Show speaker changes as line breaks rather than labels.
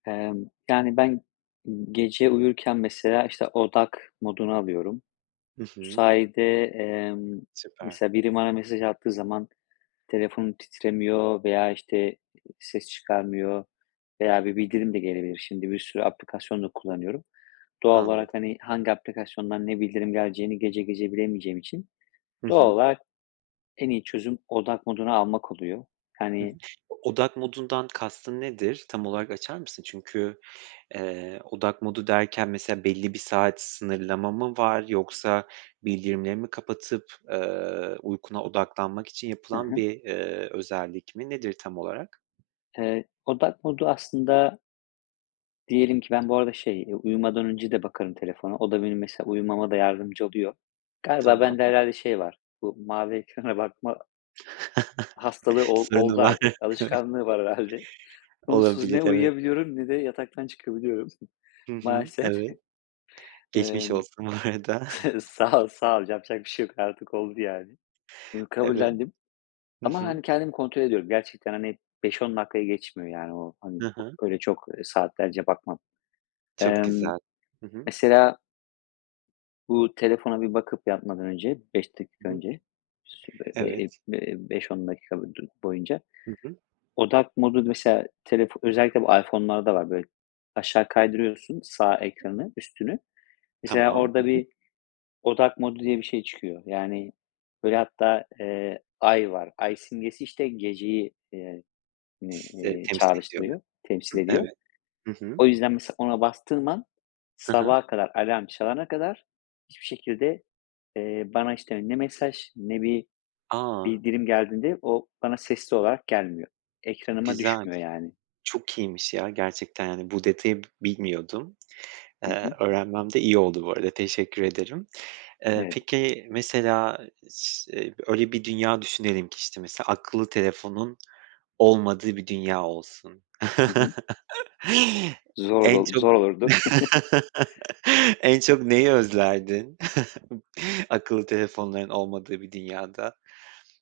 Emm, yani, ben, ımm, gece uyurken mesela, işte, odak moduna alıyorum.
Hı
Bu
hı.
sayede, emm,
Süper.
mesela biri bana mesaj attığı zaman telefonum titremiyor veya, işte, ııı, ses çıkarmıyor veya bir bildirim de gelebilir. Şimdi bir sürü aplikasyon da kullanıyorum. Doğal
Anladım.
olarak, hani, hangi aplikasyondan ne bildirim geleceğini gece gece bilemeyeceğim için
Hı
doğal
hı.
olarak en iyi çözüm odak moduna almak oluyor.
Hı hı.
Hani
Odak modundan kastın nedir? Tam olarak açar mısın? Çünkü, eee, odak modu derken mesela belli bir saat sınırlama mı var yoksa bildirimleri mi kapatıp, eee, uykuna odaklanmak için
Hı
yapılan
hı.
bir, eee, özellik mi nedir tam olarak?
Eee, odak modu aslında Diyelim ki ben bu arada şey, eee, uyumadan önce de bakarım telefona. O da benim mesela uyumama da yardımcı oluyor. Galiba
Tamam.
bende
Hı hı.
herhâlde şey var. Bu mavi ekrana bakma hastalığı ol
Sorunu
oldu
var.
artık.
Evet.
Alışkanlığı var herhâlde. Onsuz
Olabilir,
ne
evet.
uyuyabiliyorum ne de yataktan çıkabiliyorum
Hı hı.
maalesef.
Evet. Geçmiş
Emm,
olsun bu arada.
sağ ol, sağ ol. Yapacak bir şey yok artık oldu yani. Bunu
Evet.
kabullendim
Hı
ama
hı.
hani kendimi kontrol ediyorum. Gerçekten, hani, 5-10 dakikayı geçmiyor yani o, hani,
Hı hı.
öyle çok, ııı, saatlerce bakmam.
Çok
Emm,
güzel. Hı hı.
mesela bu telefona bir bakıp yatmadan önce 5 dakika
Hı hı.
önce sü be be eee,
Evet.
be eee, 5-10 dakika du boyunca
Hı hı.
odak modu mesela telefon özellikle bu iPhone'larda var böyle aşağı kaydırıyorsun sağ ekranı üstünü mesela
Tamam.
orada
Hı hı.
bir odak modu diye bir şey çıkıyor yani böyle hatta, eee, ay var ay simgesi, işte, geceyi, eee, ni
[unintelligible]
eee,
Temsil ediyor.
çağrıştırıyor, temsil
Hı,
ediyor.
evet. Hı hı.
O yüzden mesela ona bastığım an
Hı hı.
sabaha kadar alarm çalana kadar hiçbir şekilde, eee, bana, işte, ne mesaj ne bir
A!
bildirim geldiğinde o bana sesli olarak gelmiyor. Ekranıma
Güzel,
düşmüyor yani.
çok iyiymiş ya gerçekten yani bu detayı b bilmiyordum.
Hı
Eee,
hı.
öğrenmem de iyi oldu bu arada teşekkür ederim. Eee,
Evet.
peki mesela s ııı, öyle bir dünya düşünelim ki, işte, mesela akıllı telefonun olmadığı bir dünya olsun.
Hı hı. Zor
En
olur,
çok
zor olurdu.
en çok neyi özlerdin akıllı telefonların olmadığı bir dünyada?